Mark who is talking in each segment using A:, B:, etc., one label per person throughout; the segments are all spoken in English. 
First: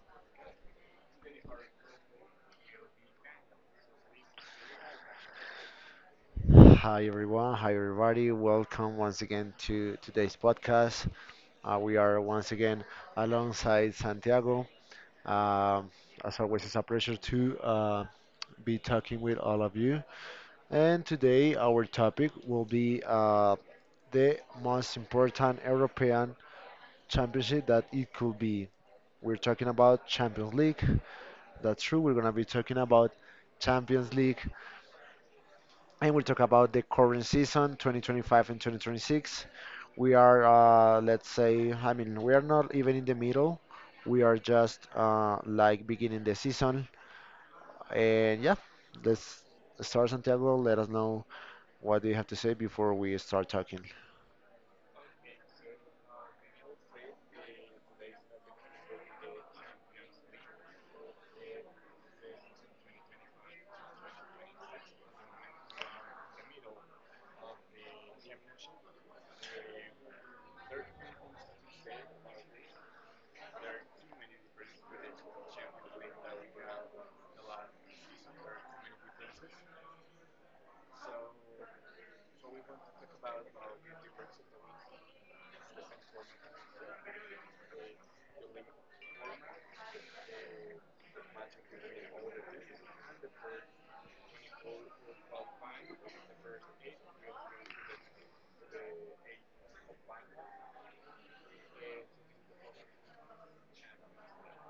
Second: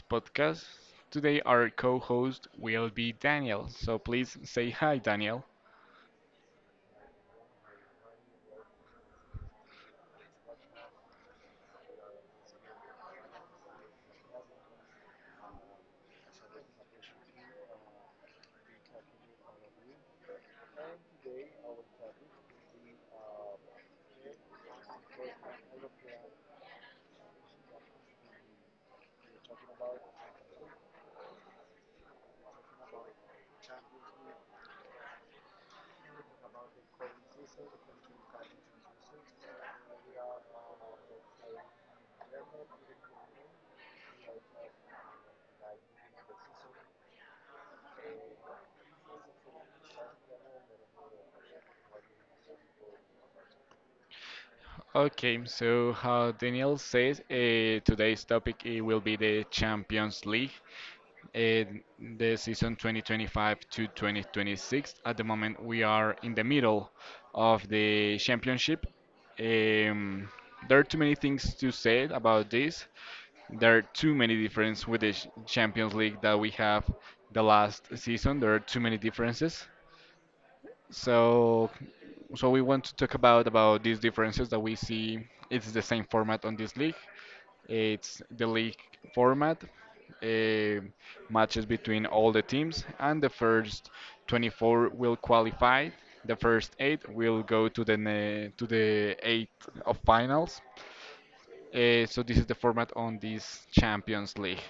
A: podcast. Today, our co host will be Daniel. So, please say hi, Daniel.
B: Hi everyone, hi everybody. Welcome once again to today's podcast. We are once again alongside Santiago. Um, as always, it's a pleasure to be talking with all of you. And today, our topic will be the most important European championship that it could be. We're talking about Champions League. That's true. We're gonna be talking about Champions League, and we'll talk about the current season 2025 and 2026. We are let's say, I mean, we are not even in the middle. We are just like beginning the season, and yeah, let's start. Santiago, let us know, what do you have to say before we start talking?
A: Okay, so how Daniel says, today's topic it will be the Champions League, uh, the season 2025 to 2026. At the moment, we are in the middle of the championship. Um, there are too many things to say about this. There are too many differences with the Champions League that we have the last season. There are too many differences. So, so we want to talk about these differences that we see. It's the same format on this league. It's the league format, uh, matches between all the teams, and the first 24 will qualify. The first eight will go to the eight of finals, so this is the format on this Champions League.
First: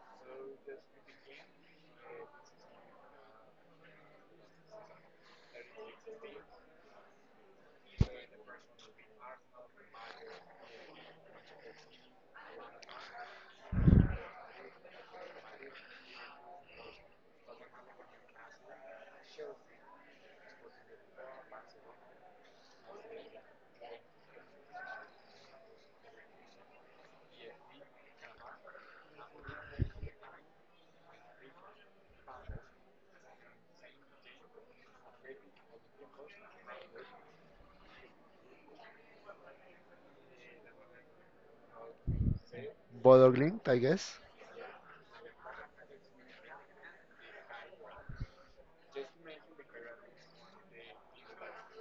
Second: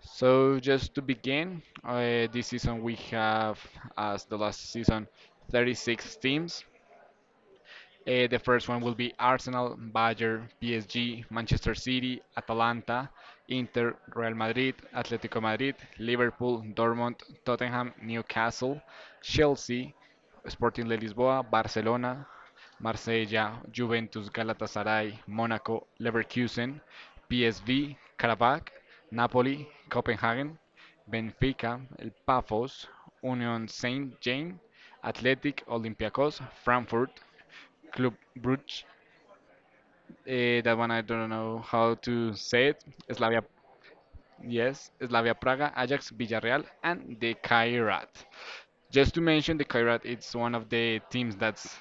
A: So just to begin, this season we have, as the last season, 36 teams. The first one will be Arsenal, Bayern, PSG, Manchester City, Atalanta, Inter, Real Madrid, Atlético Madrid, Liverpool, Dortmund, Tottenham, Newcastle, Chelsea, Sporting de Lisboa, Barcelona, Marsella, Juventus, Galatasaray, Monaco, Leverkusen, PSV, Karabakh, Napoli, Copenhagen, Benfica, El Pafos, Union Saint-Jean, Athletic, Olympiacos, Frankfurt, Club Brugge. That one I don't know how to say it.
B: Bodog
A: Slavia,
B: linked, I guess.
A: yes, Slavia Praga, Ajax, Villarreal, and the Kairat. Just to mention, the Kairat it's one of the teams that's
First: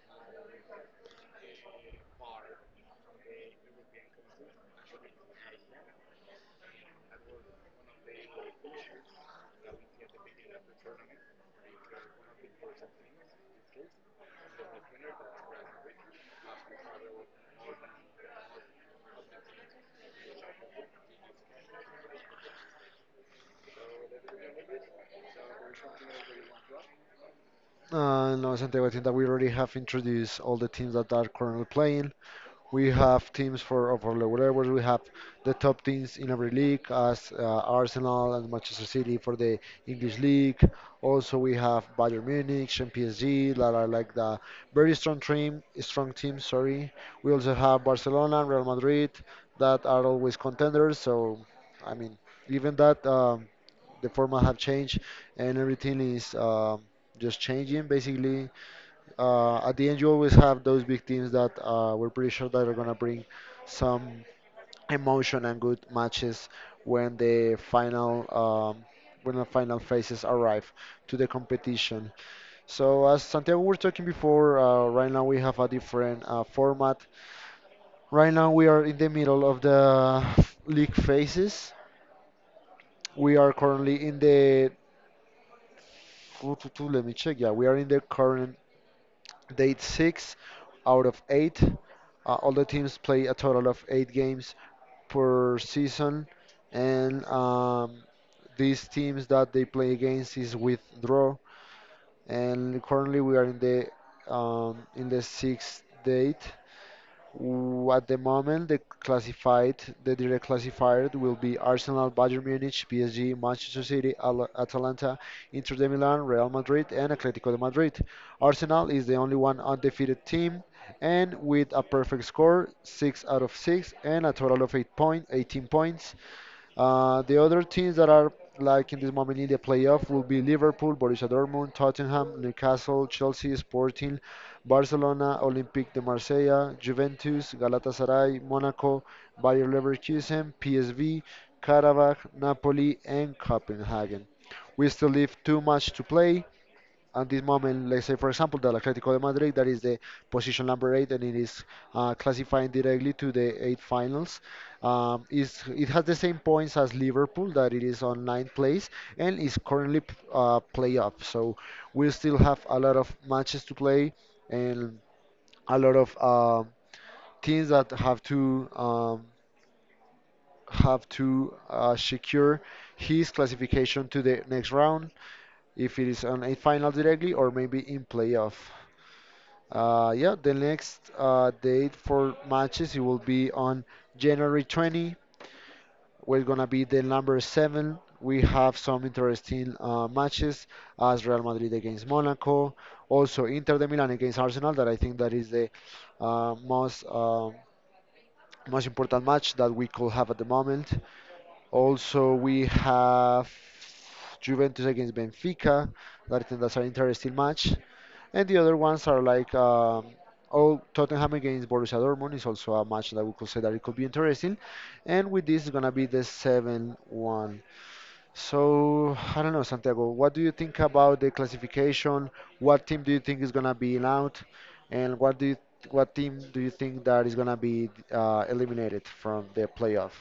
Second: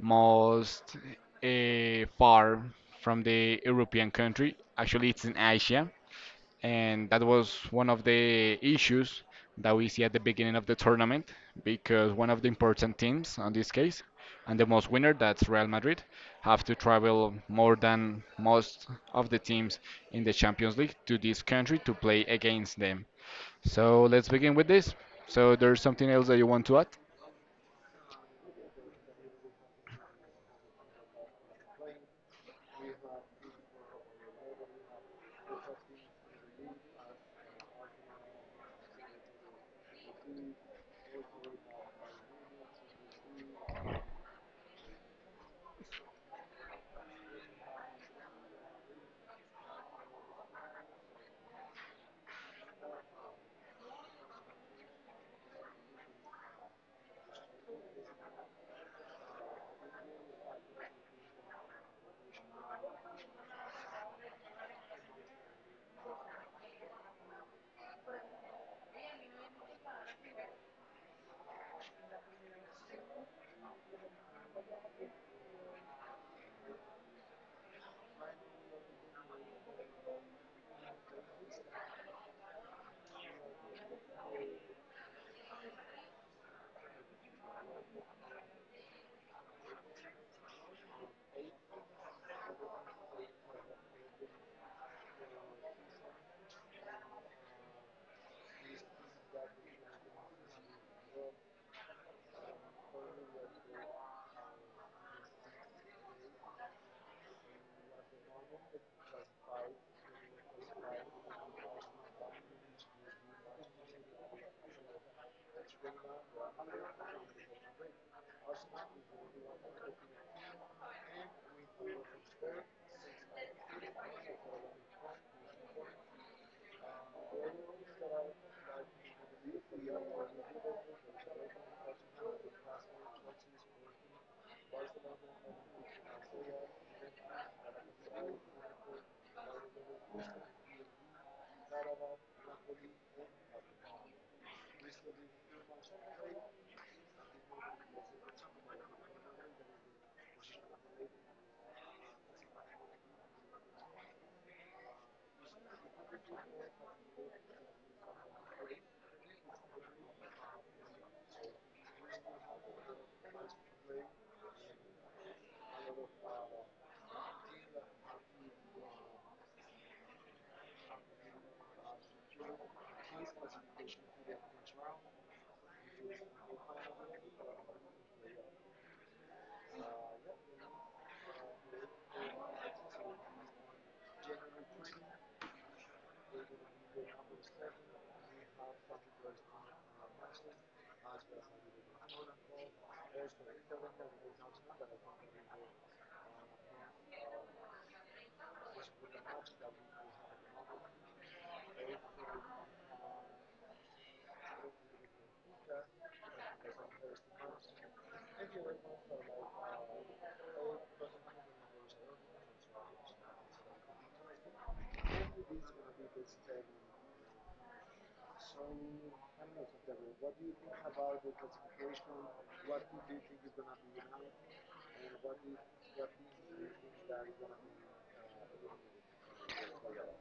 A: most far from the European country. Actually, it's in Asia, and that was one of the issues that we see at the beginning of the tournament because one of the important teams on this case and the most winner that's Real Madrid have to travel more than most of the teams in the Champions League to this country to play against them. So let's begin with this. So there's something else that you want to add?
B: No, Santiago, I think that we already have introduced all the teams that are currently playing. We have teams for lower levels. We have the top teams in every league, as Arsenal and Manchester City for the English league. Also, we have Bayern Munich and PSG that are like the very strong team, strong team. Sorry. We also have Barcelona and Real Madrid that are always contenders. So, I mean, even that the format have changed, and everything is just changing basically. At the end, you always have those big teams that we're pretty sure that are gonna bring some emotion and good matches when the final um, phases arrive to the competition. So as Santiago was talking before, right now we have a different format. Right now we are in the middle of the league phases. We are currently in the, let me check. Yeah, we are in the current date six out of eight. All the teams play a total of eight games per season, and these teams that they play against is with draw. And currently, we are in the sixth date. At the moment, the classified, the direct classifier will be Arsenal, Bayern Munich, PSG, Manchester City, Atalanta, Inter de Milan, Real Madrid, and Atletico de Madrid. Arsenal is the only one undefeated team, and with a perfect score, six out of six, and a total of 18 points. The other teams that are like in this moment in the playoff will be Liverpool, Borussia Dortmund, Tottenham, Newcastle, Chelsea, Sporting, Barcelona, Olympique de Marseille, Juventus, Galatasaray, Monaco, Bayer Leverkusen, PSV, Karabakh, Napoli, and Copenhagen. We still leave too much to play at this moment. Let's say for example that Atletico de Madrid, that is the position number eight, and it is classifying directly to the eight finals. Is it has the same points as Liverpool, that it is on ninth place, and is currently playoff. So we still have a lot of matches to play, and a lot of teams that have to secure his classification to the next round, if it is on a final directly or maybe in playoff. Yeah, the next date for matches it will be on January 20. We're gonna be the number seven. We have some interesting matches as Real Madrid against Monaco, also Inter de Milan against Arsenal. That I think that is the uh, most uh, most important match that we could have at the moment. Also, we have Juventus against Benfica. That I think that's an interesting match. And the other ones are like oh, Tottenham against Borussia Dortmund is also a match that we could say that it could be interesting. And with this, it's gonna be the 7-1. So I don't know, Santiago, what do you think about the classification? What team do you think is gonna be out? And what team do you think that is gonna be eliminated from the playoff?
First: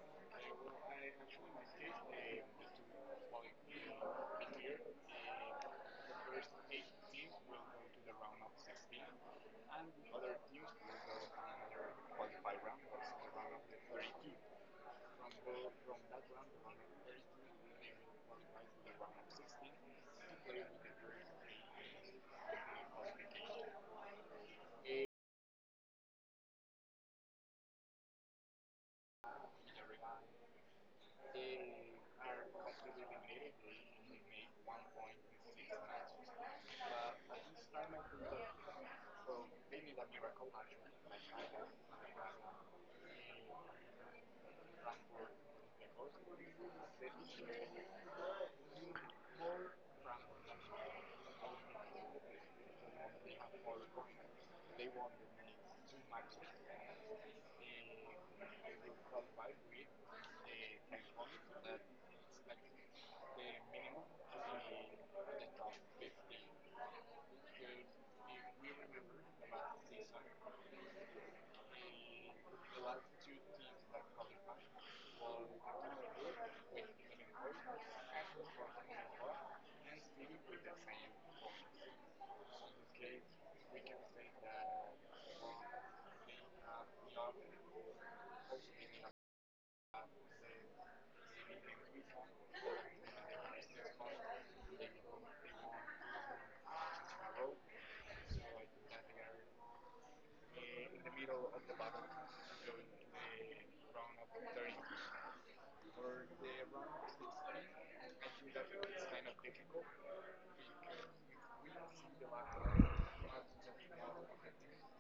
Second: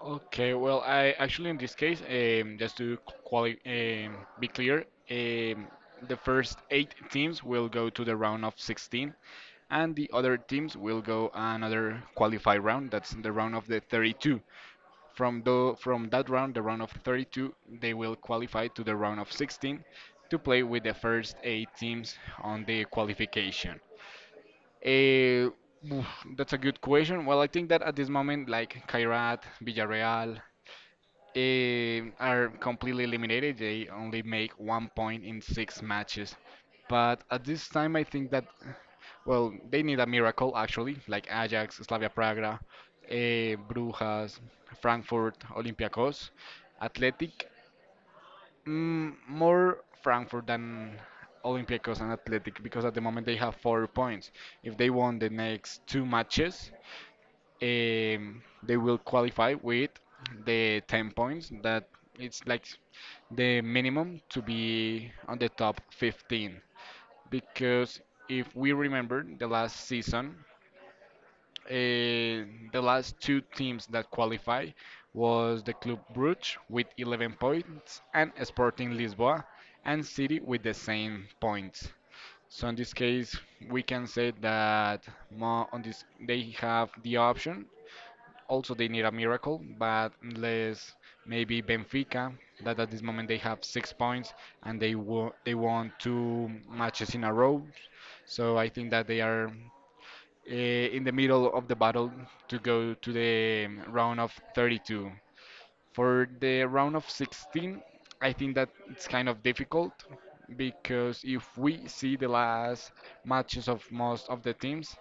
A: Okay, well, I actually in this case, just to quali be clear, the first eight teams will go to the round of 16, and the other teams will go another qualify round. That's the round of the 32. From that round, the round of 32, they will qualify to the round of 16 to play with the first eight teams on the qualification. Eh, oof, that's a good question. Well, I think that at this moment, like Kairat, Villarreal, are completely eliminated. They only make one point in six matches. But at this time, I think that, well, they need a miracle actually, like Ajax, Slavia Praga, Brujas, Frankfurt, Olympiacos, Athletic. More Frankfurt than Olympiacos and Athletic because at the moment they have four points. If they won the next two matches, they will qualify with the 10 points that it's like the minimum to be on the top 15 because if we remember the last season, uh, the last two teams that qualify was the Club Brugge with 11 points and Sporting Lisboa and City with the same points. So in this case, we can say that more on this they have the option also, they need a miracle, but unless maybe Benfica, that at this moment they have six points and they won two matches in a row. So I think that they are in the middle of the battle to go to the round of 32. For the round of 16, I think that it's kind of difficult because if we see the last matches of most of the teams,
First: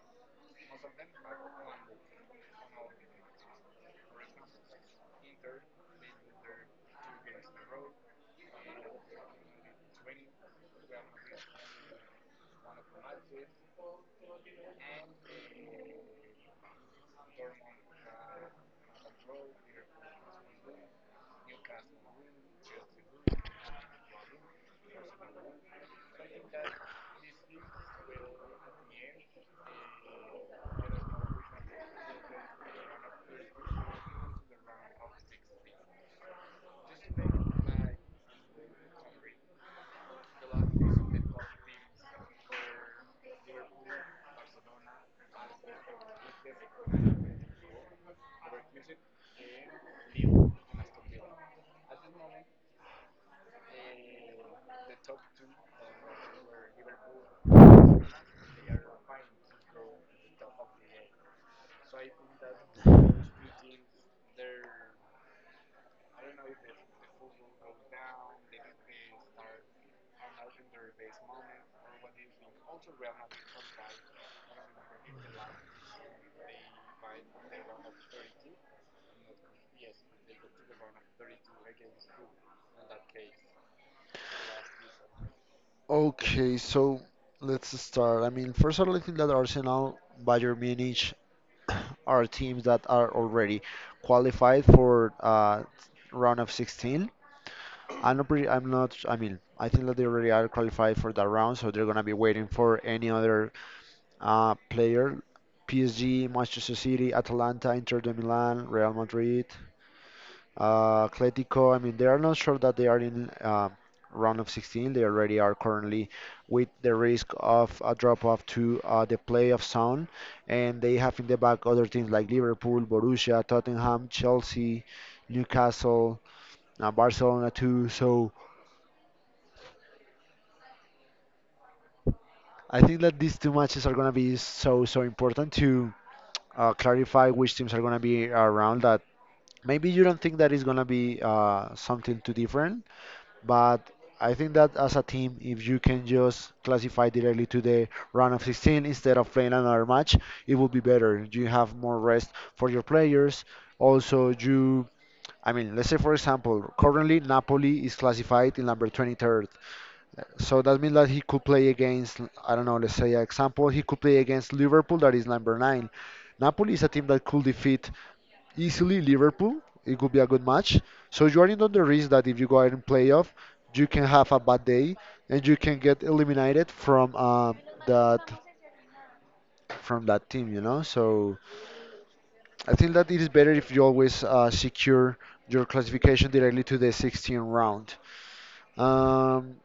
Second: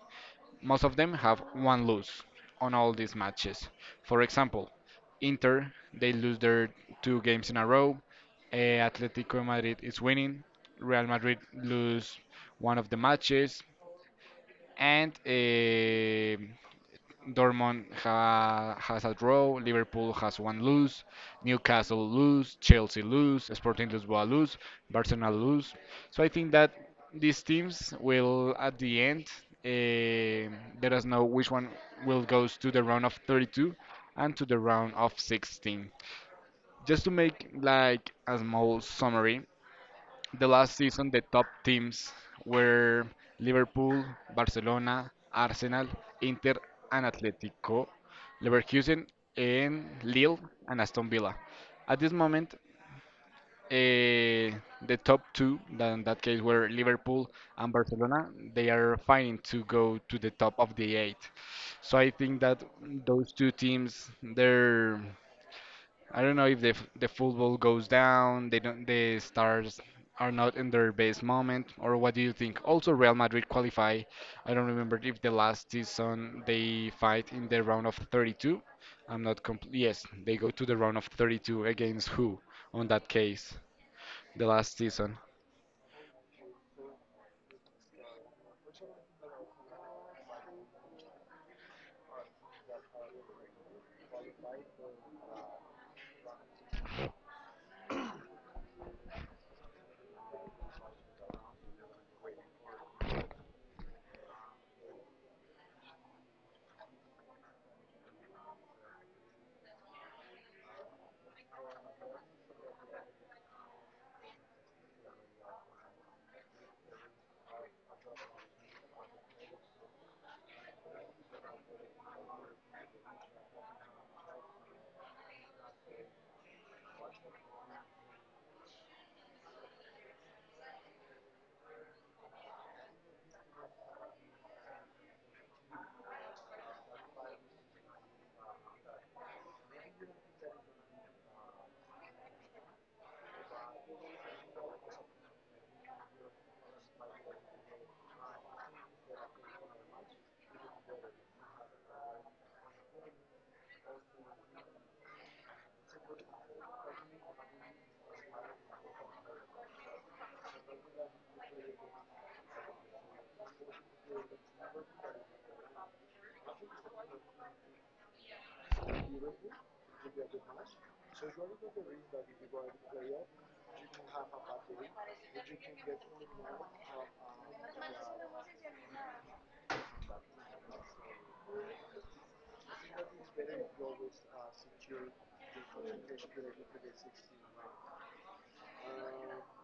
A: most of them have one loss on all these matches. For example, Inter, they lose their two games in a row. Atletico Madrid is winning. Real Madrid lose one of the matches. And Dortmund has a draw, Liverpool has one lose, Newcastle lose, Chelsea lose, Sporting Lisbon lose, Barcelona lose. So I think that these teams will, at the end, uh, let us know which one will goes to the round of 32 and to the round of 16. Just to make like a small summary, the last season, the top teams were Liverpool, Barcelona, Arsenal, Inter, and Atletico, Leverkusen, and Lille, and Aston Villa. At this moment, eh, the top two, that in that case were Liverpool and Barcelona, they are fighting to go to the top of the eight. So I think that those two teams, their I don't know if the the football goes down, they don't the stars are not in their best moment, or what do you think? Also, Real Madrid qualify. I don't remember if the last season they fight in the round of 32. I'm not compl- Yes, they go to the round of 32 against who on that case, the last season.
B: Okay, so let's start. I mean, first of all, I think that Arsenal, Bayern Munich are teams that are already qualified for round of 16. I'm not pretty, I'm not, I mean, I think that they already are qualified for that round, so they're going to be waiting for any other player. PSG, Manchester City, Atalanta, Inter de Milan, Real Madrid. Atletico, I mean, they are not sure that they are in round of 16. They already are currently with the risk of a drop off to the playoff zone, and they have in the back other teams like Liverpool, Borussia, Tottenham, Chelsea, Newcastle, Barcelona too. So I think that these two matches are going to be so so important to clarify which teams are going to be around that. Maybe you don't think that is going to be something too different, but I think that as a team, if you can just classify directly to the round of 16 instead of playing another match, it would be better. You have more rest for your players. Also, I mean, let's say for example, currently Napoli is classified in number 23rd. So that means that he could play against, I don't know, let's say example, he could play against Liverpool that is number 9. Napoli is a team that could defeat easily Liverpool. It could be a good match. So you are in on the risk that if you go out in playoff, you can have a bad day and you can get eliminated from that from that team. You know, so I think that it is better if you always secure your classification directly to the 16 round. Um,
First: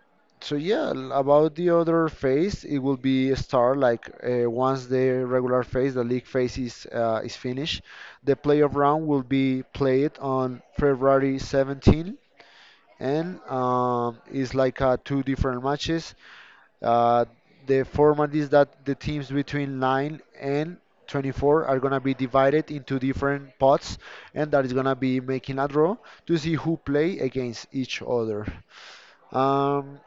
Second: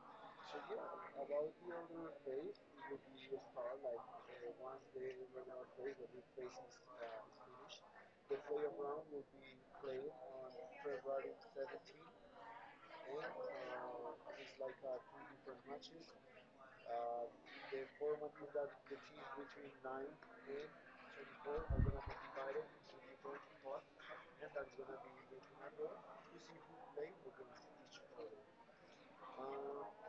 B: so yeah, about the other phase, it will be start like once the regular phase, the league phase is finished. The playoff round will be played on February 17, and it's like two different matches. Uh, the format is that the teams between 9 and 24 are gonna be divided into different pots, and that is gonna be making a draw to see who play against each other. Um,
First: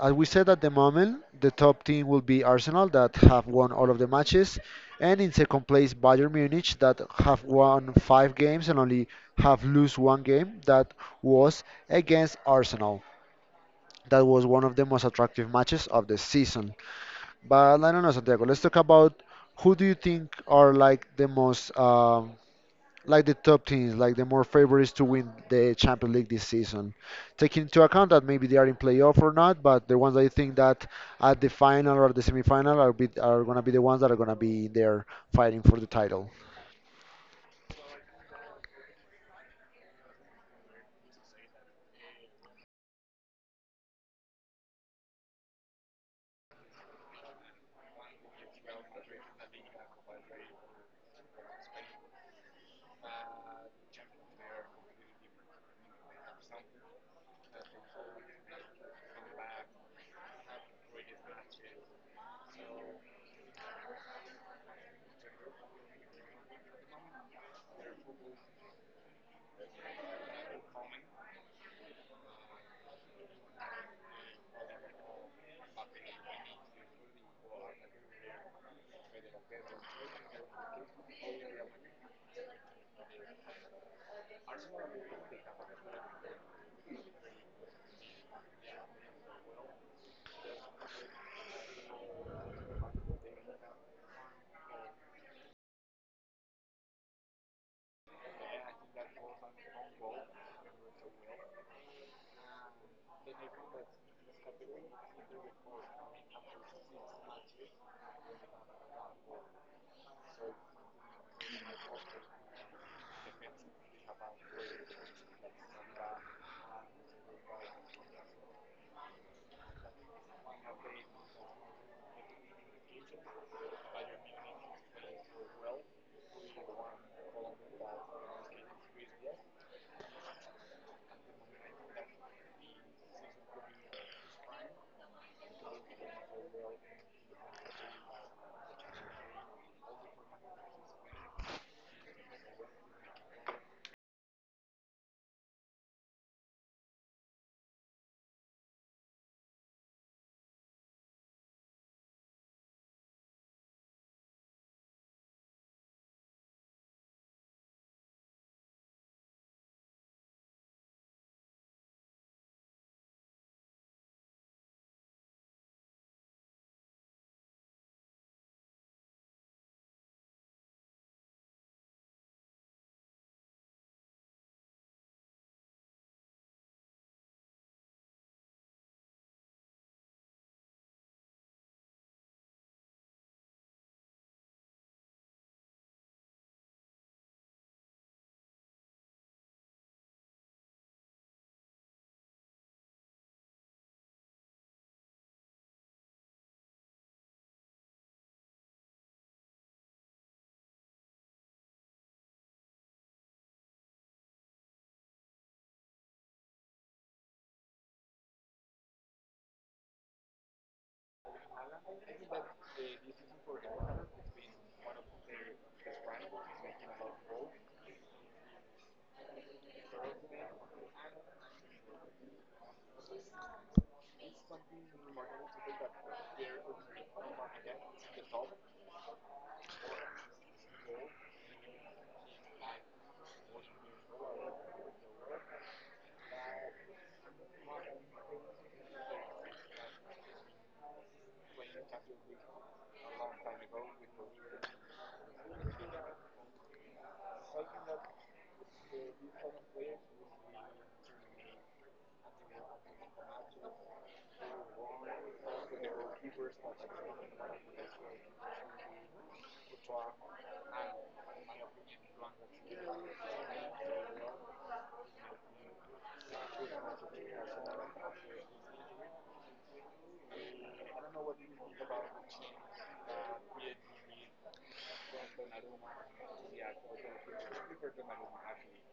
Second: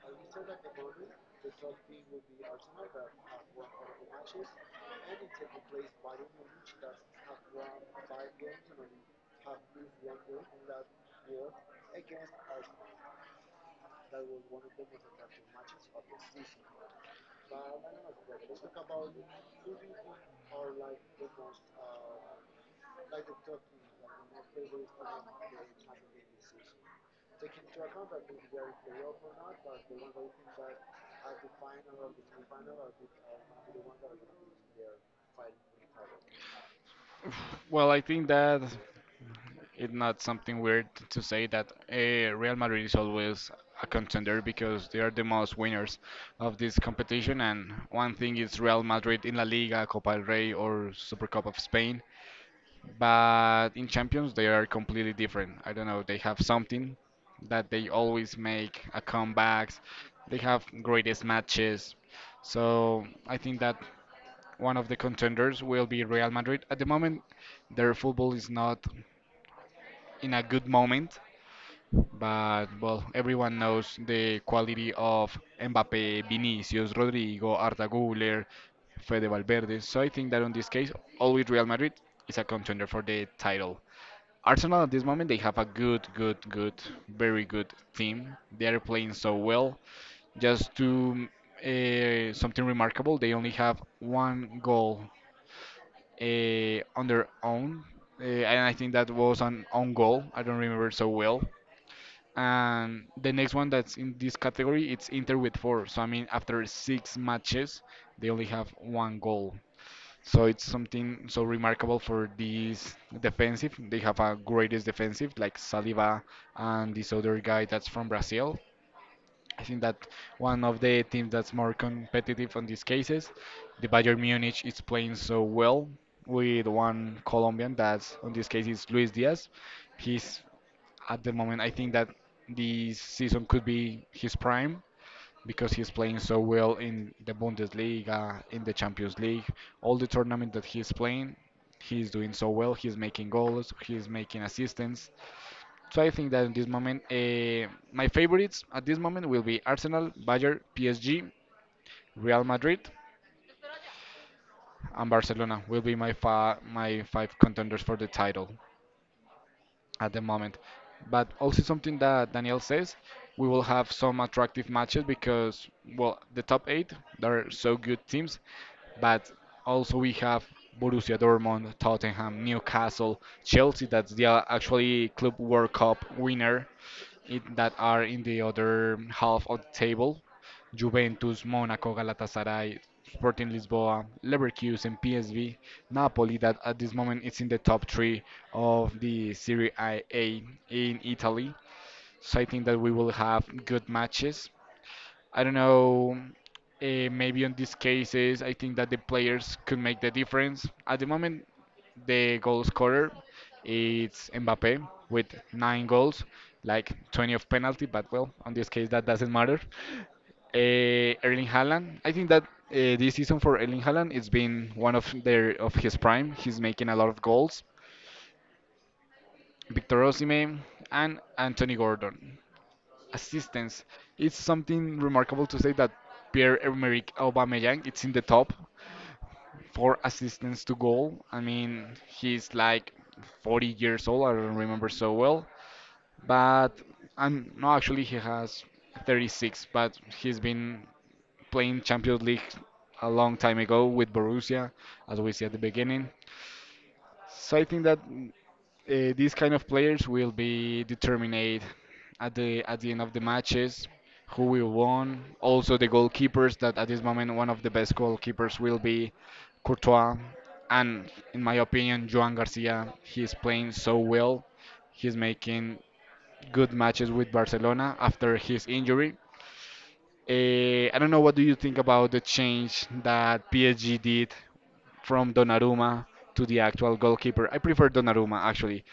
B: as we said at the moment, the top team will be Arsenal that have won all of the matches, and in second place Bayern Munich that have won five games and only have lost one game. That was against Arsenal. That was one of the most attractive matches of the season. But I don't know, Santiago. Let's talk about who do you think are like the most like the top teams, like the more favorites to win the Champions League this season. Taking into account that maybe they are in playoff or not, but the ones I think that at the final or the semifinal are gonna be the ones that are gonna be there fighting for the title.
A: Well, I think that it's not something weird to say that Real Madrid is always a contender because they are the most winners of this competition. And one thing is Real Madrid in La Liga, Copa del Rey, or Super Cup of Spain. But in Champions, they are completely different. I don't know, they have something that they always make a comebacks. They have greatest matches. So I think that one of the contenders will be Real Madrid. At the moment, their football is not in a good moment, but well, everyone knows the quality of Mbappe, Vinicius, Rodrigo, Arda Güler, Fede Valverde. So I think that on this case, always Real Madrid is a contender for the title. Arsenal at this moment they have a good, good, good, very good team. They are playing so well. Just to something remarkable, they only have one goal on their own, and I think that was an own goal. I don't remember so well, and the next one that's in this category, it's Inter with four. So I mean, after six matches, they only have one goal. So it's something so remarkable for this defensive. They have a greatest defensive like Saliba and this other guy that's from Brazil. I think that one of the teams that's more competitive on these cases. The Bayern Munich is playing so well with one Colombian that's on this case is Luis Diaz. He's at the moment, I think that this season could be his prime because he's playing so well in the Bundesliga, in the Champions League, all the tournament that he's playing, he's doing so well. He's making goals, he's making assists. So I think that in this moment, my favorites at this moment will be Arsenal, Bayern, PSG, Real Madrid, and Barcelona will be my my five contenders for the title at the moment. But also something that Daniel says, we will have some attractive matches because, well, the top eight, they're so good teams, but also we have Borussia Dortmund, Tottenham, Newcastle, Chelsea, that's the actually Club World Cup winner, in, that are in the other half of the table. Juventus, Monaco, Galatasaray, Sporting Lisboa, Leverkusen, PSV, Napoli, that at this moment it's in the top three of the Serie A in Italy. So I think that we will have good matches. I don't know. Maybe on these cases, I think that the players could make the difference. At the moment, the goal scorer it's Mbappe with nine goals, like 20 of penalty. But well, on this case, that doesn't matter. Erling Haaland, I think that this season for Erling Haaland, it's been one of their of his prime. He's making a lot of goals. Victor Osimhen and Anthony Gordon assistance. It's something remarkable to say that Pierre-Emerick Aubameyang it's in the top for assistance to goal. I mean, he's like 40 years old. I don't remember so well, but I'm no, actually he has 36, but he's been playing Champions League a long time ago with Borussia, as we see at the beginning. So I think that these kind of players will be determined at the end of the matches who will won, also the goalkeepers that at this moment one of the best goalkeepers will be Courtois, and in my opinion Joan Garcia, he is playing so well, he's making good matches with Barcelona after his injury. I don't know, what do you think about the change that PSG did from Donnarumma to the actual goalkeeper? I prefer Donnarumma actually,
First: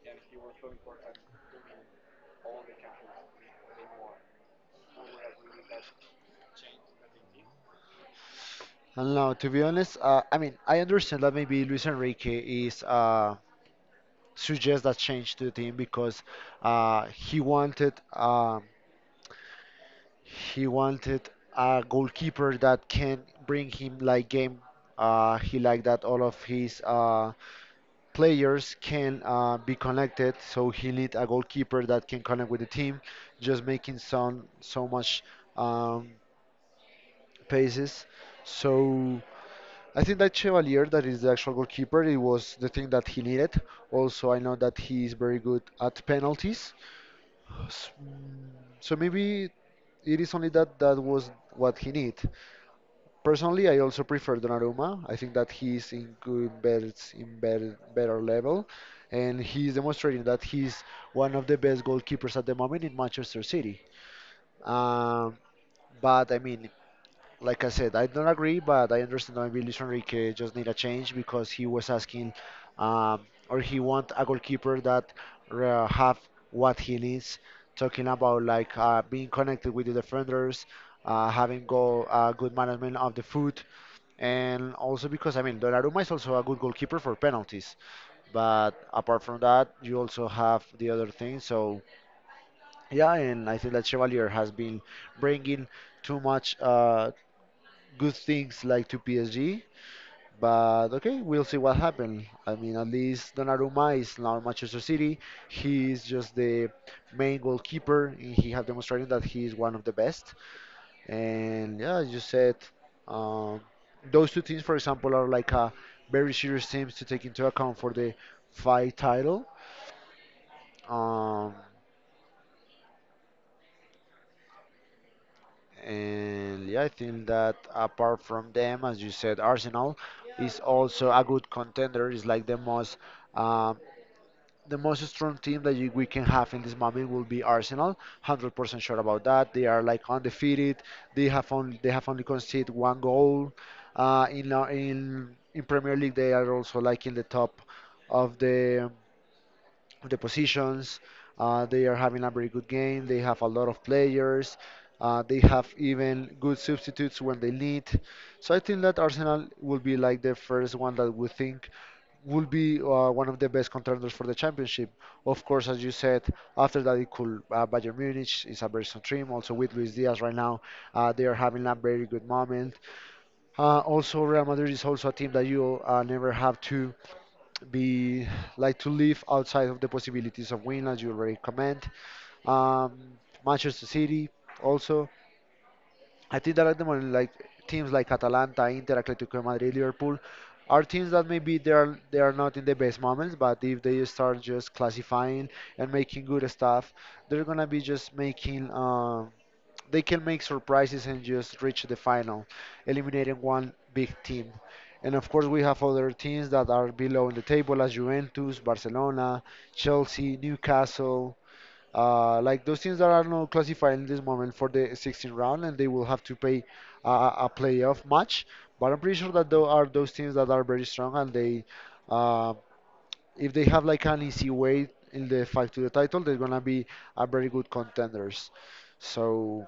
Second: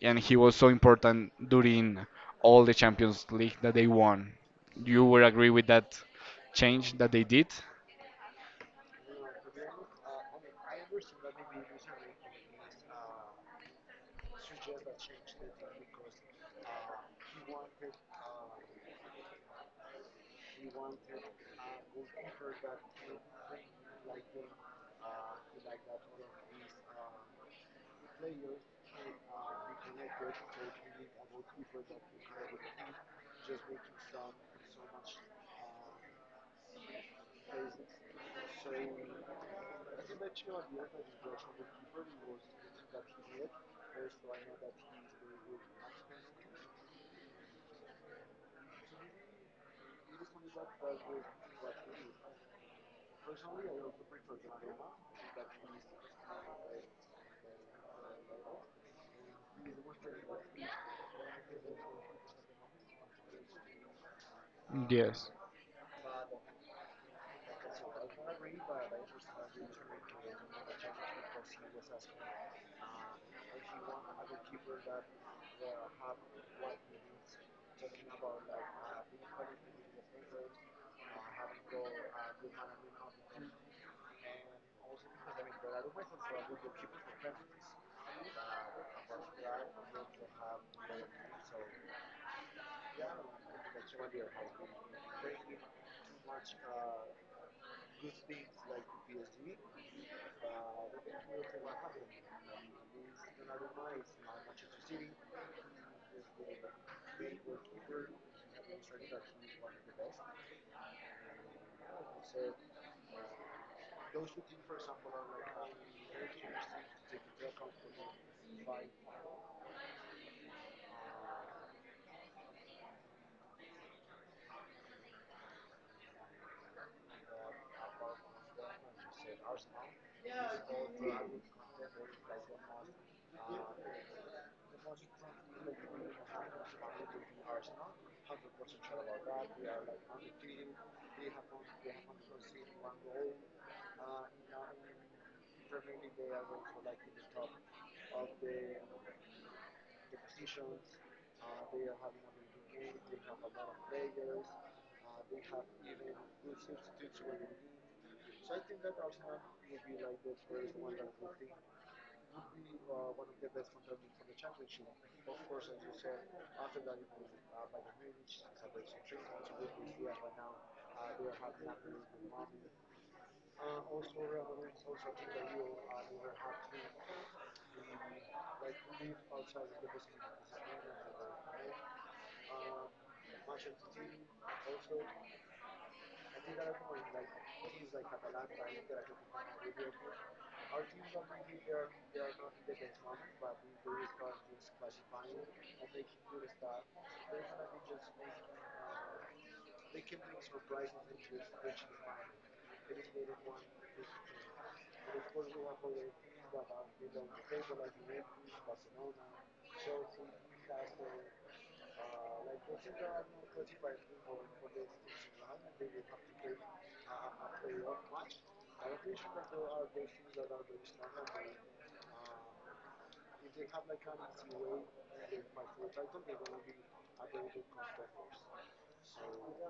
A: and he was so important during all the Champions League that they won. You would agree with that change that they did?
B: And now, to be honest, I mean, I understand that maybe Luis Enrique is suggests that change to the team because uh, he wanted. Uh, He wanted a goalkeeper that can bring him like game. He liked that all of his players can be connected, so he need a goalkeeper that can connect with the team, just making some so much um, paces. So I think that Chevalier, that is the actual goalkeeper, it was the thing that he needed. Also, I know that he is very good at penalties. S- mm, So maybe it is only that that was what he need. Personally, I also prefer Donnarumma. I think that he's in good better in better better level, and he's demonstrating that he's one of the best goalkeepers at the moment in Manchester City.
A: Yes.
B: Um, but I mean, like I said, I don't agree, but I understand why Luis Enrique just need a change because he was asking, um, or he want a goalkeeper that have what he needs. Talking about like being connected with the defenders, uh, good management of the foot, and also because I mean Donnarumma is also a good goalkeeper for penalties. But apart from that, you also have the other thing. So yeah, and I think that Chevalier has been bringing too much good things like to PSG. But okay, we'll see what happens. I mean, at least Donnarumma is now in Manchester City. He's just the main goalkeeper, and he have demonstrated that he is one of the best. And yeah, as you said, um, those two teams, for example, are like a very serious teams to take into account for the fight title. Um, And yeah, I think that apart from them, as you said, Arsenal is also a good contender. It's like um, the most strong team that we can have in this moment will be Arsenal. 100% sure about that. They are like undefeated. They have only conceded one goal. In la- in Premier League, they are also like in the top of the positions. They are having a very good game. They have a lot of players. They have even good substitutes when they need. So I think that Arsenal will be like the first one that we think will be one of the best contenders for the championship. Of course, as you said, after that it could Bayern Munich is a very strong team. Also with Luis Diaz right now, they are having a very good moment. Also, Real Madrid is also a team that you never have to be like to live outside of the possibilities of win, as you already comment. Um, Manchester City also. I think that at the moment, like teams like Atalanta, Inter, Atletico de Madrid, Liverpool, are teams that maybe they are not in the best moments, but if they start just classifying and making good stuff, they're gonna be just making they can make surprises and just reach the final, eliminating one big team. And of course, we have other teams that are below in the table, as Juventus, Barcelona, Chelsea, Newcastle. Like those teams that are not classified in this moment for the 16th round, and they will have to pay a, a playoff match. But I'm pretty sure that there are those teams that are very strong, and uh, if they have like an easy way in the fight to the title, they're gonna be a very good contenders. So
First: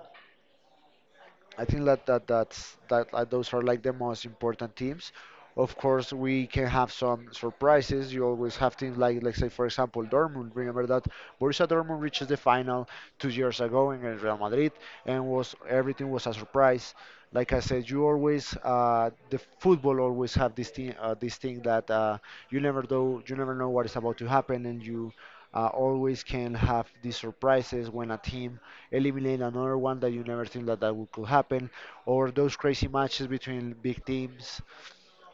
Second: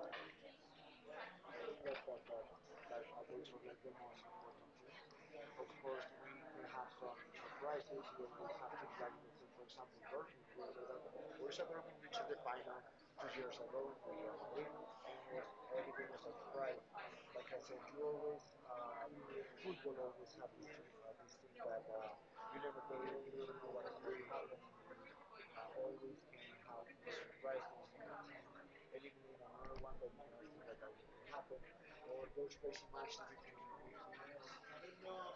B: I think that that that's that those are like the most important teams. Of course, we can have some surprises. You always have teams like, let's say, for example, Dortmund. Remember that Borussia Dortmund reaches the final 2 years ago against Real Madrid, and was everything was a surprise. Like I said, you always the football always have this thing that you never know what is about to happen, and you always can have these surprises when a team eliminate another one that you never think that could happen, or those crazy matches between big teams.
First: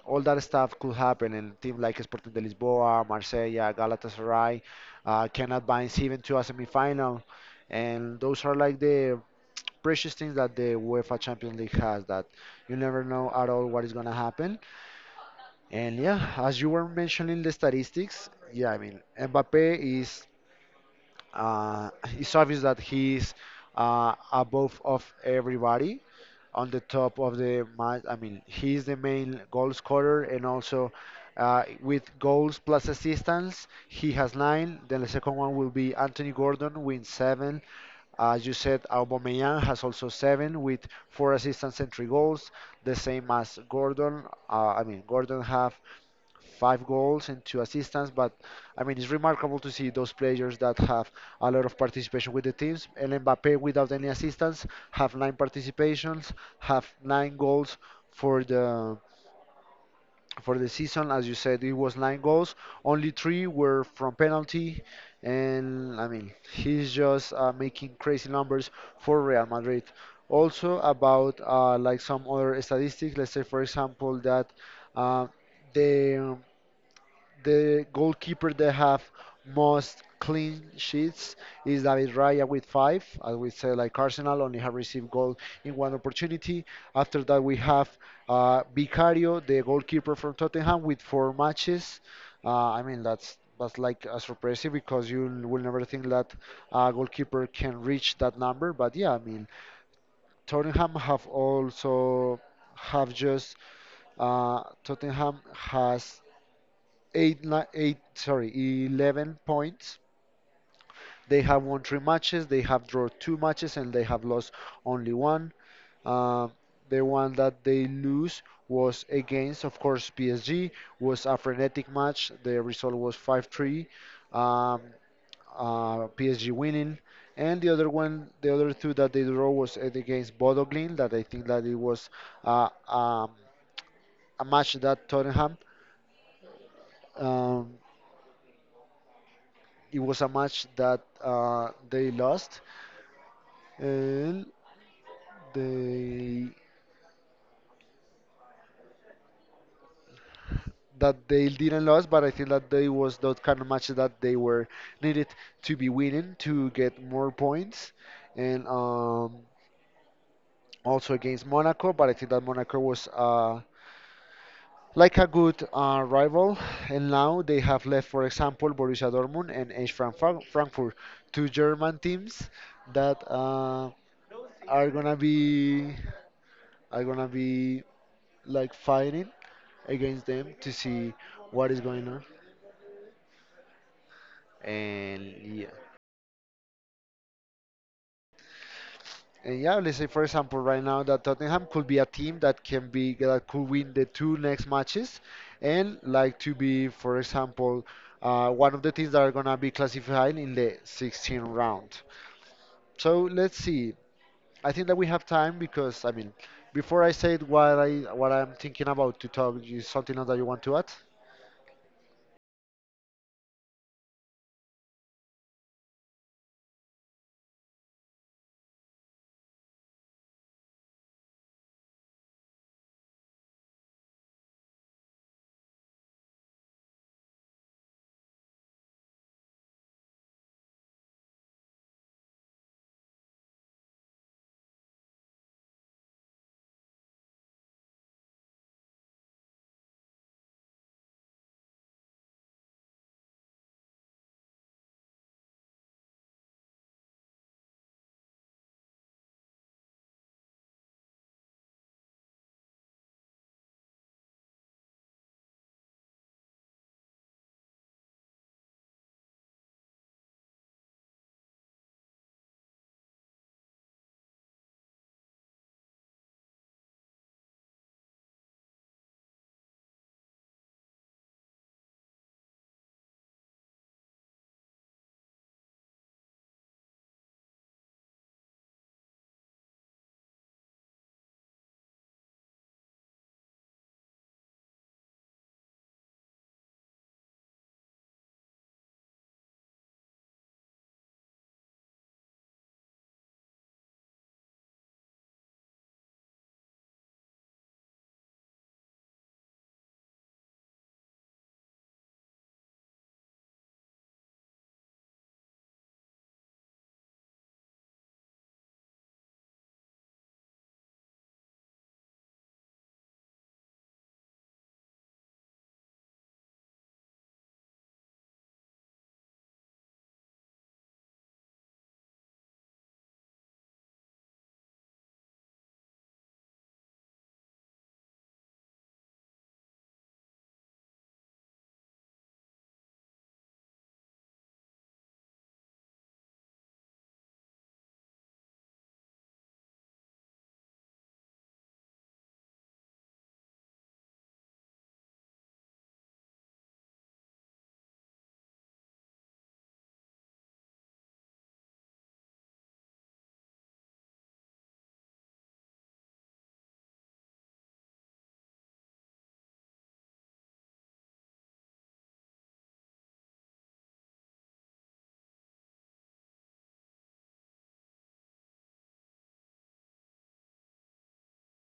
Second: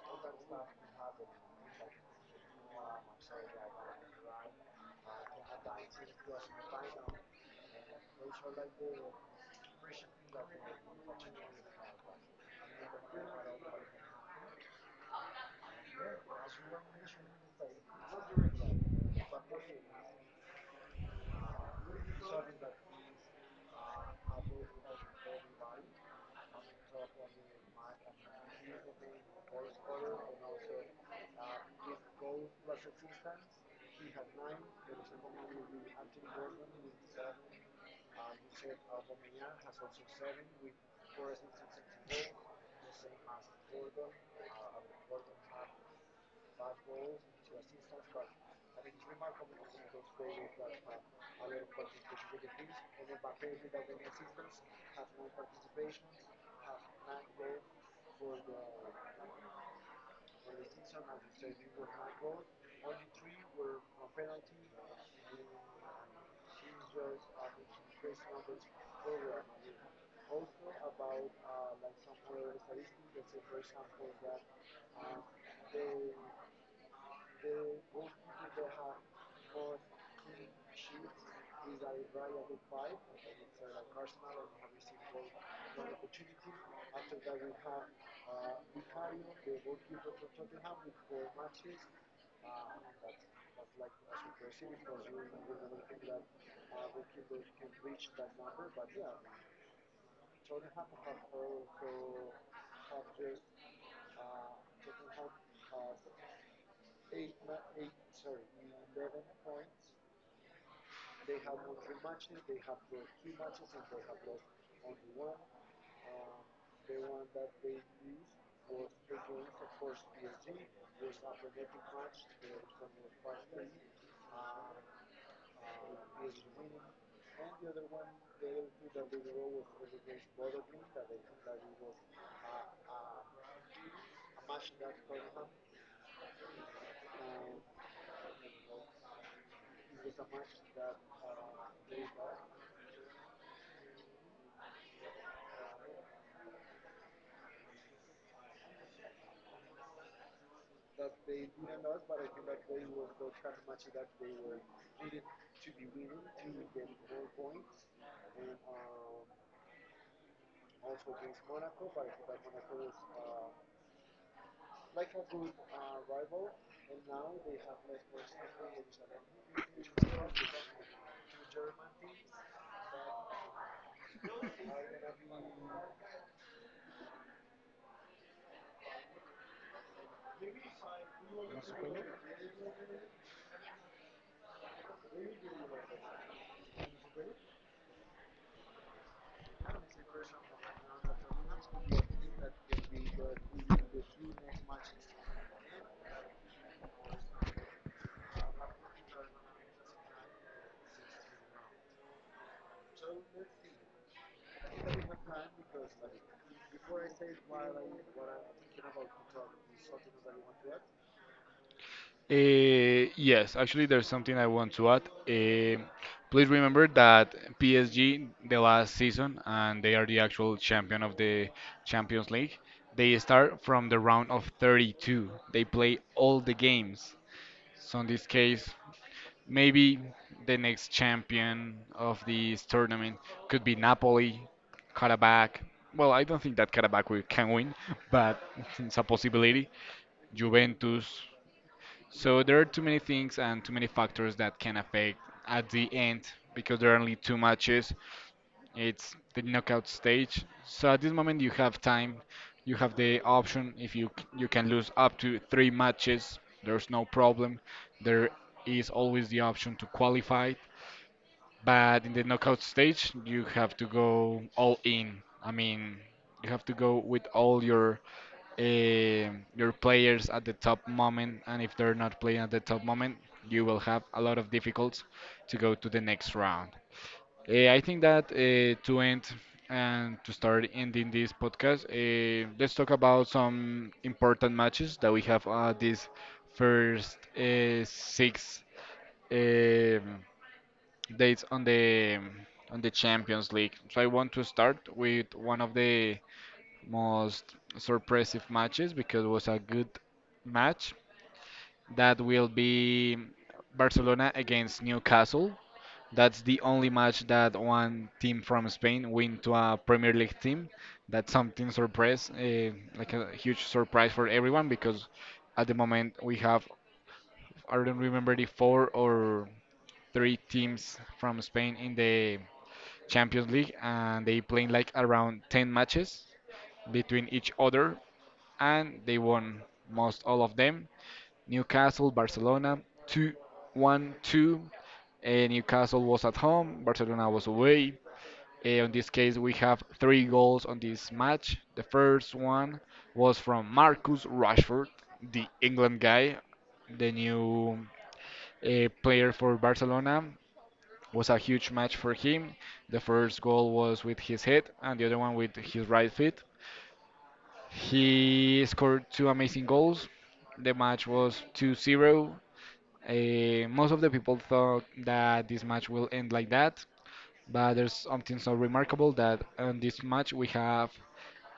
B: All that stuff could happen, and teams like Sporting de Lisboa, Marseille, Galatasaray can advance even to a semifinal, and those are like the precious things that the UEFA Champions League has that you never know at all what is going to happen. And yeah, as you were mentioning the statistics, yeah, I mean, Mbappe is uh, it's obvious that he's above of everybody on the top of the match. I mean, he's the main goal scorer and also with goals plus assistance, he has nine. Then the second one will be Anthony Gordon with seven. As you said, Aubameyang has also seven with four assists and three goals, the same as Gordon. I mean, Gordon have five goals and two assists. But I mean, it's remarkable to see those players that have a lot of participation with the teams. And Mbappe, without any assistance, have nine participations, have nine goals for the for the season. As you said, it was nine goals. Only three were from penalty. And I mean, he's just making crazy numbers for Real Madrid. Also about like some other statistics. Let's say, for example, that uh, the the goalkeeper that have most clean sheets is David Raya with five. As we said, like Arsenal only have received goal in one opportunity. After that, we have Vicario, the goalkeeper from Tottenham, with four matches. I mean, that's like a surprise because you will never think that a goalkeeper can reach that number. But yeah, I mean, Tottenham have also have just Tottenham has eight, ni- eight, sorry, 11 points. They have won three matches, they have drawn two matches, and they have lost only one. Uh, the one that they lose was against, of course, PSG. Was a frenetic match. The result was 5-3. Um, PSG winning. And the other one, the other two that they draw was against Bodoglin. That I think that it was uh, um, a match that Tottenham. Um, It was a match that they lost, and they that they didn't lose, but I think that they was that kind of match that they were needed to be winning to get more points, and also against Monaco. But I think that Monaco was like a good rival, and now they have left, for example, Borussia Dortmund and Eintracht Frankfurt, two German teams that are gonna be are gonna be like fighting against them to see what is going on. And yeah, and yeah, let's say for example right now that Tottenham could be a team that can be that could win the two next matches, and like to be for example one of the teams that are gonna be classified in the 16th round. So let's see. I think that we have time because I mean, before I say what I'm thinking about to talk, is something else that you want to add?
A: Yes, actually, there's something I want to add. Please remember that PSG, the last season, and they are the actual champion of the Champions League, they start from the round of 32. They play all the games. So, in this case, maybe the next champion of this tournament could be Napoli, Karabakh. Well, I don't think that Karabakh will, can win, but it's a possibility. Juventus. So there are too many things and too many factors that can affect at the end, because there are only two matches. It's the knockout stage. So at this moment you have time. You have the option if you can lose up to three matches. There's no problem. There is always the option to qualify. But in the knockout stage, you have to go all in. I mean, you have to go with all your players at the top moment, and if they're not playing at the top moment, you will have a lot of difficulties to go to the next round. I think that to end and to start ending this podcast, let's talk about some important matches that we have this first six. um Dates on the Champions League. So I want to start with one of the most surprising matches, because it was a good match. That will be Barcelona against Newcastle. That's the only match that one team from Spain win to a Premier League team. That's something surprise, like a huge surprise for everyone, because at the moment we have, I don't remember, the four or three teams from Spain in the Champions League, and they played like around 10 matches between each other, and they won most all of them. Newcastle, Barcelona, two, one, two. 1 Newcastle was at home, Barcelona was away. On this case, we have three goals on this match. The first one was from Marcus Rashford, the England guy, the new player for Barcelona. Was a huge match for him. The first goal was with his head, and the other one with his right foot. He scored two amazing goals. The match was 2-0. Most of the people thought that this match will end like that, but there's something so remarkable that in this match we have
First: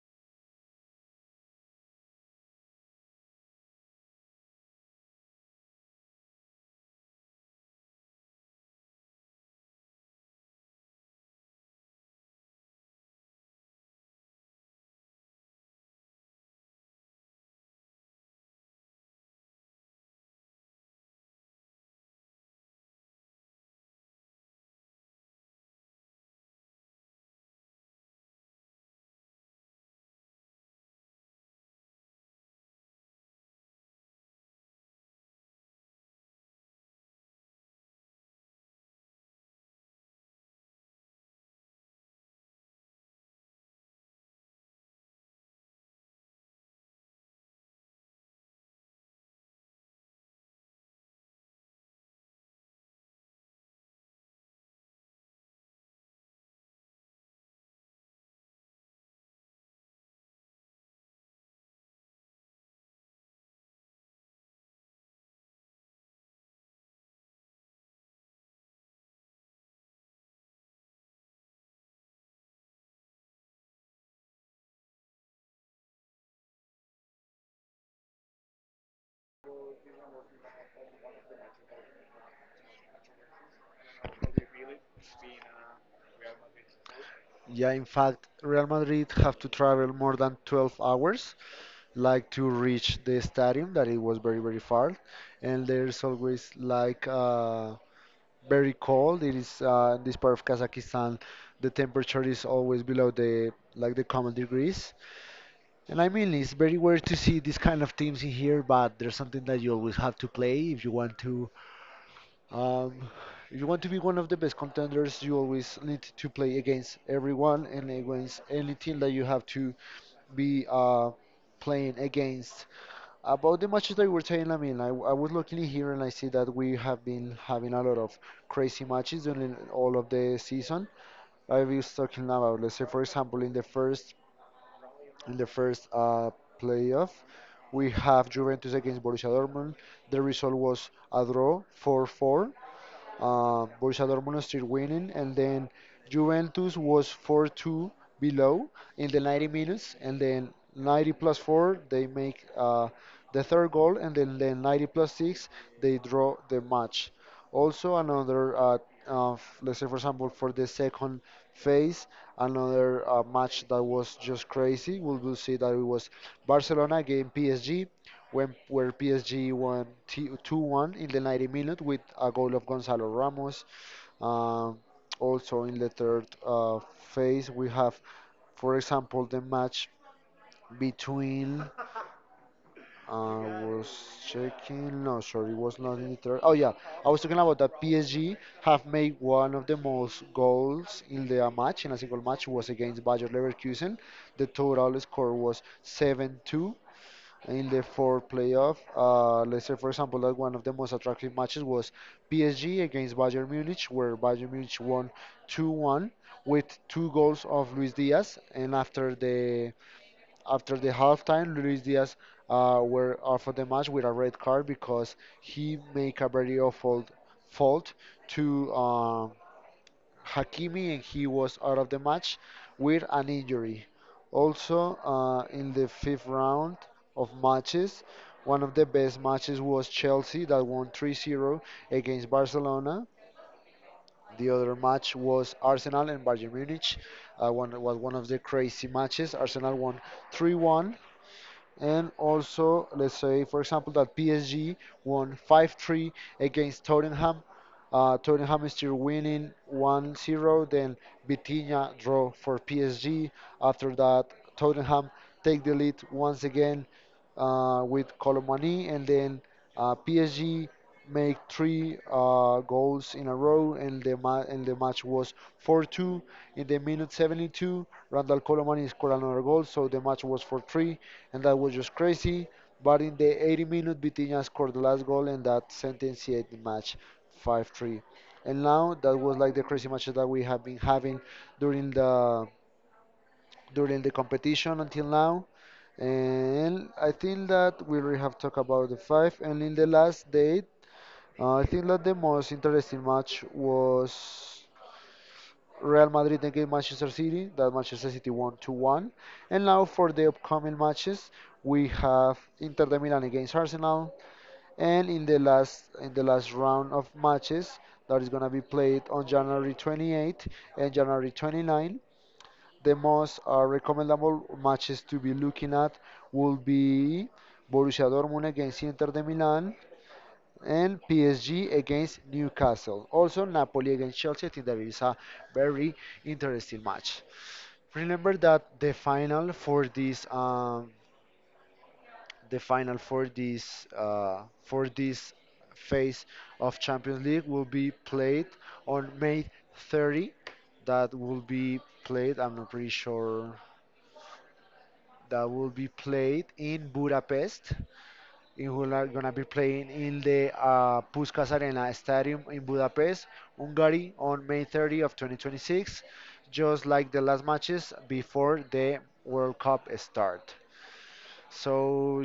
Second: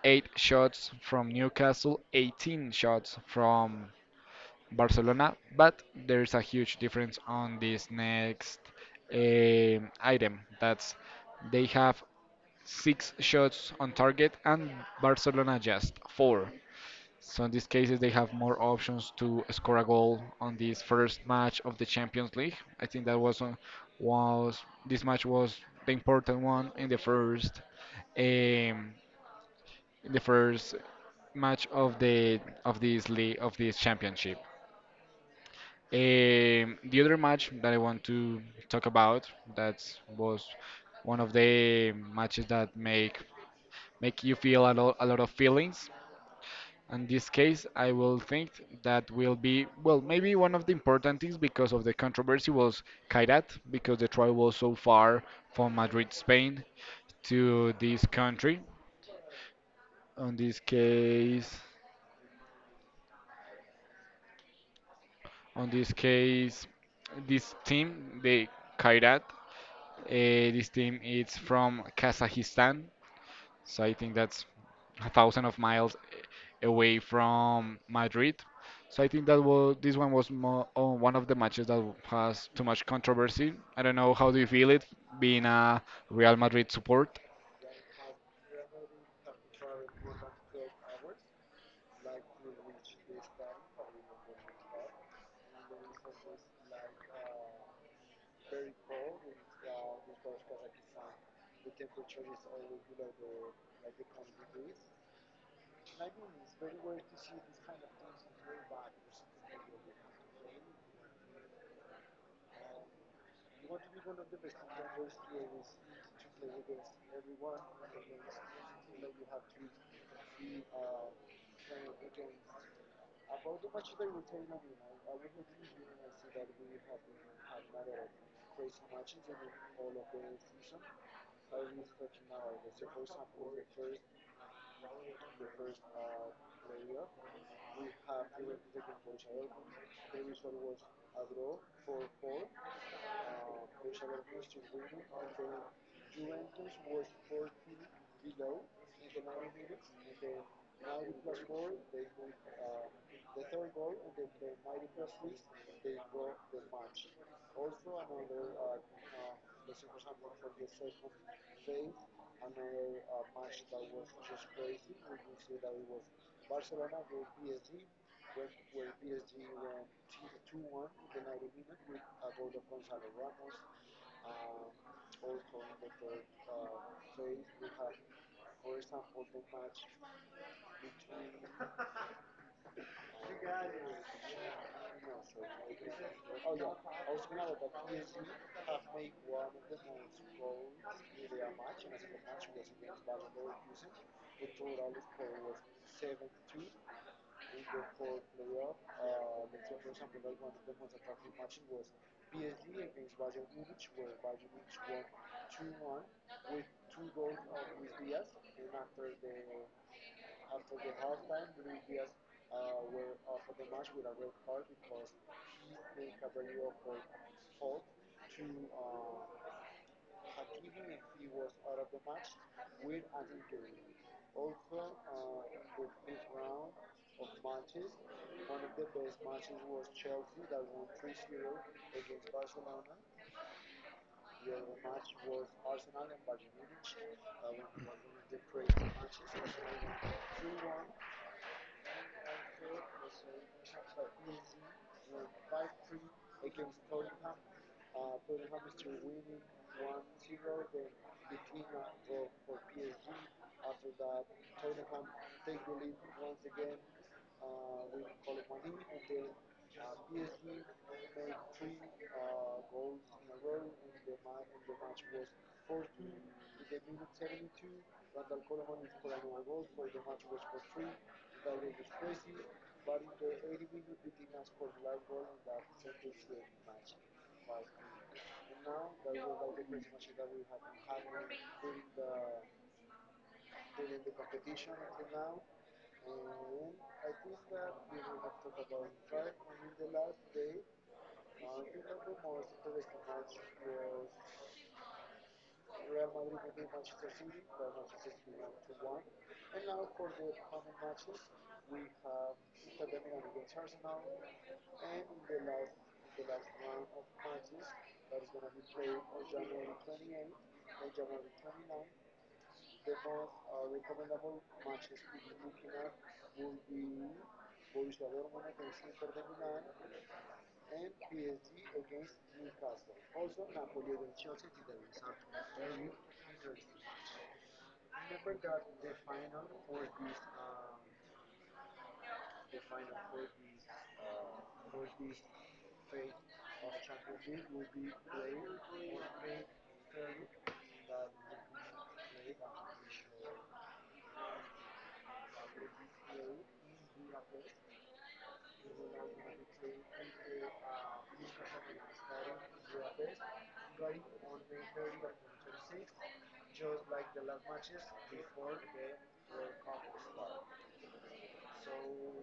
A: eight shots from Newcastle, 18 shots from Barcelona, but there's a huge difference on this next item. That's they have six shots on target, and Barcelona just four. So in these cases, they have more options to score a goal on this first match of the Champions League. I think that was was this match was the important one um, in the first match of the of this league of this championship. The other match that I want to talk about, that was one of the matches that make you feel a lot of feelings. In this case, I will think that will be, well, maybe one of the important things because of the controversy, was Kairat, because the trial was so far from Madrid, Spain, to this country. On this case. On this case, this team, the Kairat, this team is from Kazakhstan, so I think that's a thousand of miles away from Madrid. So I think that was, this one was more, oh, one of the matches that has too much controversy. I don't know how do you feel it being a Real Madrid support
B: Yeah, in fact, Real Madrid have to travel more than 12 hours, like to reach the stadium, that it was very, very far. And there's always like very cold. It is in this part of Kazakhstan, the temperature is always below the like the common degrees. And I mean, it's very rare to see these kind of teams in here, but there's something that you always have to play if you want to um, you want to be one of the best contenders. You always need to play against everyone and against any team that you have to be playing against. About the matches that you were saying, I mean, I was looking here and I see that we have been having a lot of crazy matches during all of the season. I was talking about, let's say, for example, in the first playoff, we have Juventus against Borussia Dortmund. The result was a draw, 4-4 Borussia Dortmund still winning, and then Juventus was 4-2 below in the 90 minutes, and then 90 plus 4 they make the third goal, and then 90 plus 6 they draw the match. Also let's say for example for the second phase, another match that was just crazy. We'll see that it was Barcelona against PSG when where PSG won 2-1 in the 90-minute with a goal of Gonzalo Ramos. Um, Also in the third phase, we have, for example, the match between. I was checking. No, sorry, it was not in the third. Oh yeah, I was talking about that PSG have made one of the most goals in the match in a single match was against Bayer Leverkusen. The total score was 7-2 in the fourth playoff. Let's say, for example, that one of the most attractive matches was PSG against Bayern Munich, where Bayern Munich won 2-1 with two goals of Luis Diaz. And after the halftime, Luis Diaz were off of the match with a red card because he made a very awful fault to Hakimi and he was out of the match with an injury. Also, in the fifth round of matches, one of the best matches was Chelsea that won 3-0 against Barcelona. The other match was Arsenal and Bayern Munich. Was one of the crazy matches. Arsenal won 3-1 and also, let's say, for example, that PSG won 5-3 against Tottenham. Tottenham is still winning 1-0. Then Vitinha draw for PSG. After that, Tottenham take the lead once again with Colomani. And then PSG make three goals in a row. And the match was 4-2. In the minute 72, Randall Colomani scored another goal. So the match was 4-3 and that was just crazy. But in the 80-minute, Vitinha scored the last goal, and that sentenced the match 5-3. And now that was like the crazy matches that we have been having during the during the competition until now. And I think that we already have talked about the five. And in the last date, I think that the most interesting match was. Real Madrid against Manchester City. That Manchester City won 2-1. And now for the upcoming matches, we have Inter de Milan against Arsenal. And in the last round of matches that is gonna be played on January 28th and January 29, the most recommendable matches to be looking at will be Borussia Dortmund against Inter de Milan, and PSG against Newcastle. Also, Napoli against Chelsea. I think that is a very interesting match. Remember that the final for this phase of Champions League will be played on May 30. That will be played. I'm not pretty sure. That will be played in Budapest. In who are gonna be playing in the Puskas Arena Stadium in Budapest, Hungary, on May 30 of 2026, just like the last matches before the World Cup start. So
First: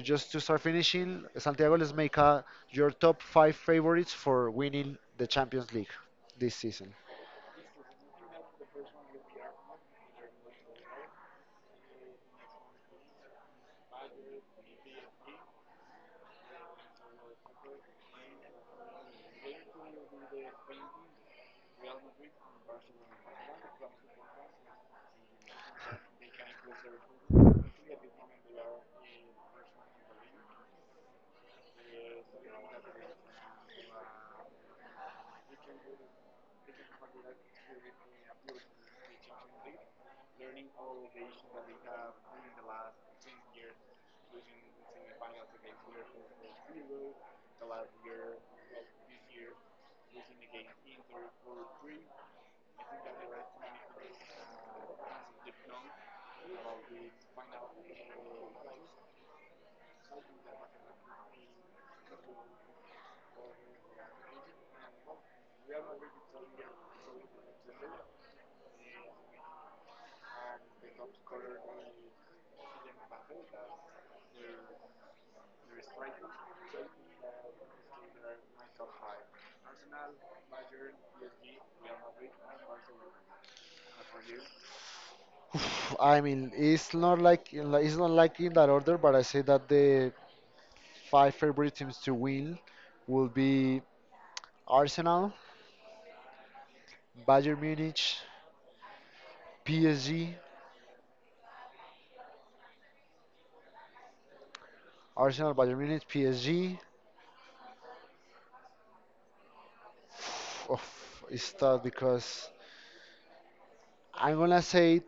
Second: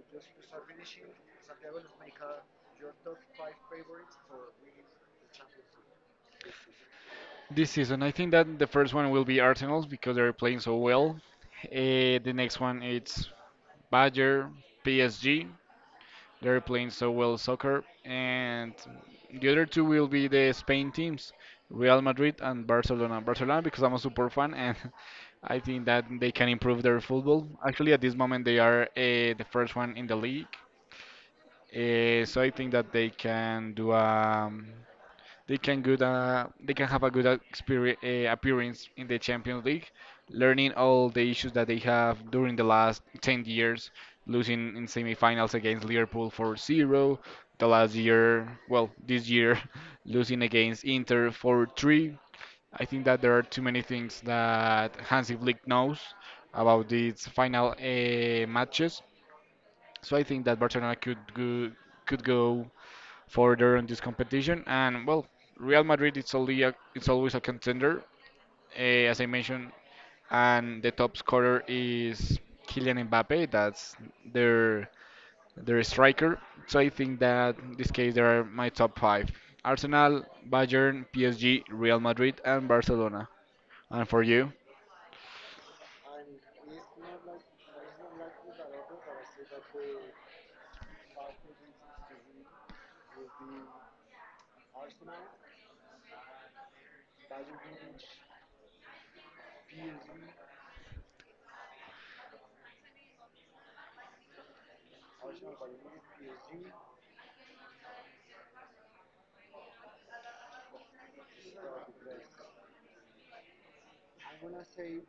B: just to start finishing, Santiago, let's make your top five favorites for winning the Champions League this season.
A: this season. I think that the first one will be Arsenal's, because they're playing so well. The next one it's Bayern, PSG. They're playing so well soccer, and the other two will be the Spain teams, Real Madrid and Barcelona. Barcelona because I'm a super fan, and I think that they can improve their football. Actually, at this moment they are the first one in the league, so I think that they can do. They can good they can have a good experience, appearance in the Champions League, learning all the issues that they have during the last 10 years, losing in semifinals against Liverpool for zero, the last year, well, this year, losing against Inter for three. I think that there are too many things that Hansi Flick knows about these final matches. So I think that Barcelona could go further in this competition. And well, Real Madrid it's always a contender, uh, as I mentioned, and the top scorer is Kylian Mbappe. That's their their striker. So I think that in this case they are my top five: Arsenal, Bayern, PSG, Real Madrid, and Barcelona. And for you?
B: Oof, I mean, it's not like in that order, but I say that the five favorite teams to win will be Arsenal, Bayern Munich, PSG, Arsenal, Bayern Munich, PSG. Oof, it's tough because I'm gonna say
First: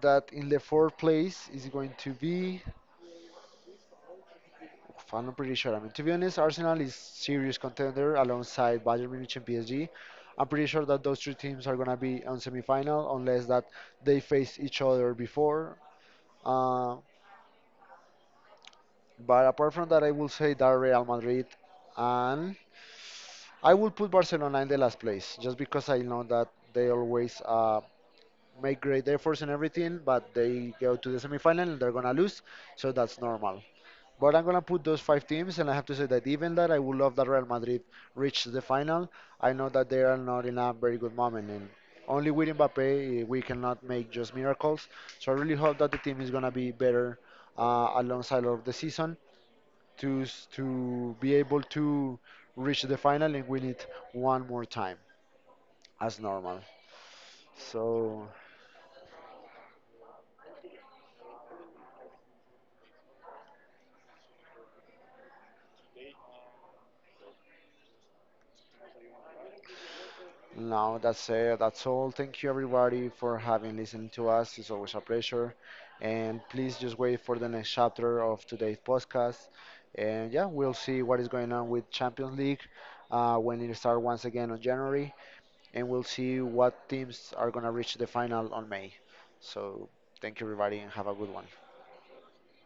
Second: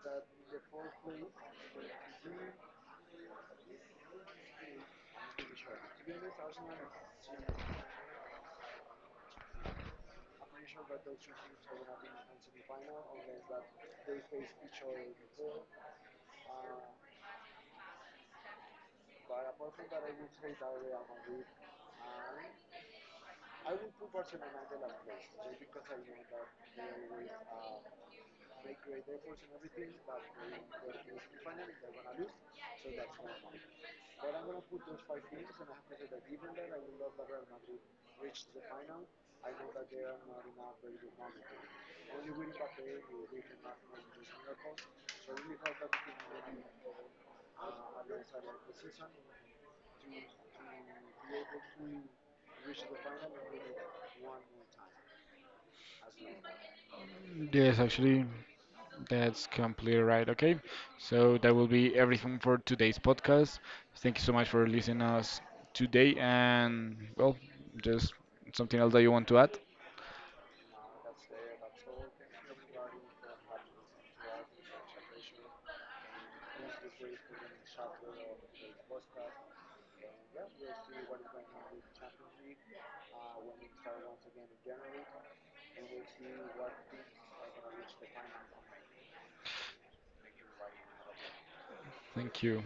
B: that in the fourth place is going to be. Oof, I'm not pretty sure. I mean, to be honest, Arsenal is serious contender alongside Bayern Munich and PSG. I'm pretty sure that those three teams are gonna be on semifinal unless that they face each other before. Uh, but apart from that, I will say that Real Madrid and I will put Barcelona in the last place just because I know that they always make great efforts and everything, but they go to the semifinal and they're gonna lose, so that's normal. But I'm gonna put those five teams, and I have to say that even that I would love that Real Madrid reached the final, I know that they are not in a very good moment, and only with Mbappe we cannot make just miracles. So I really hope that the team is gonna be better alongside of the season, to to be able to reach the final, and win it one more time as normal.
A: Yes, actually,
B: So
A: that's completely right. Okay. So that will be everything for today's podcast. Thank you so much for listening us today and, well, just something else that you want to add?
B: now that's it. That's all. Thank you everybody for having listened to us. It's always a pleasure. And please just wait for the next chapter of today's podcast. And yeah, we'll see what is going on with Champions League when it starts once again on January. And we'll see what teams are going to reach the final on May. So thank you everybody and have a good one.
A: Thank you.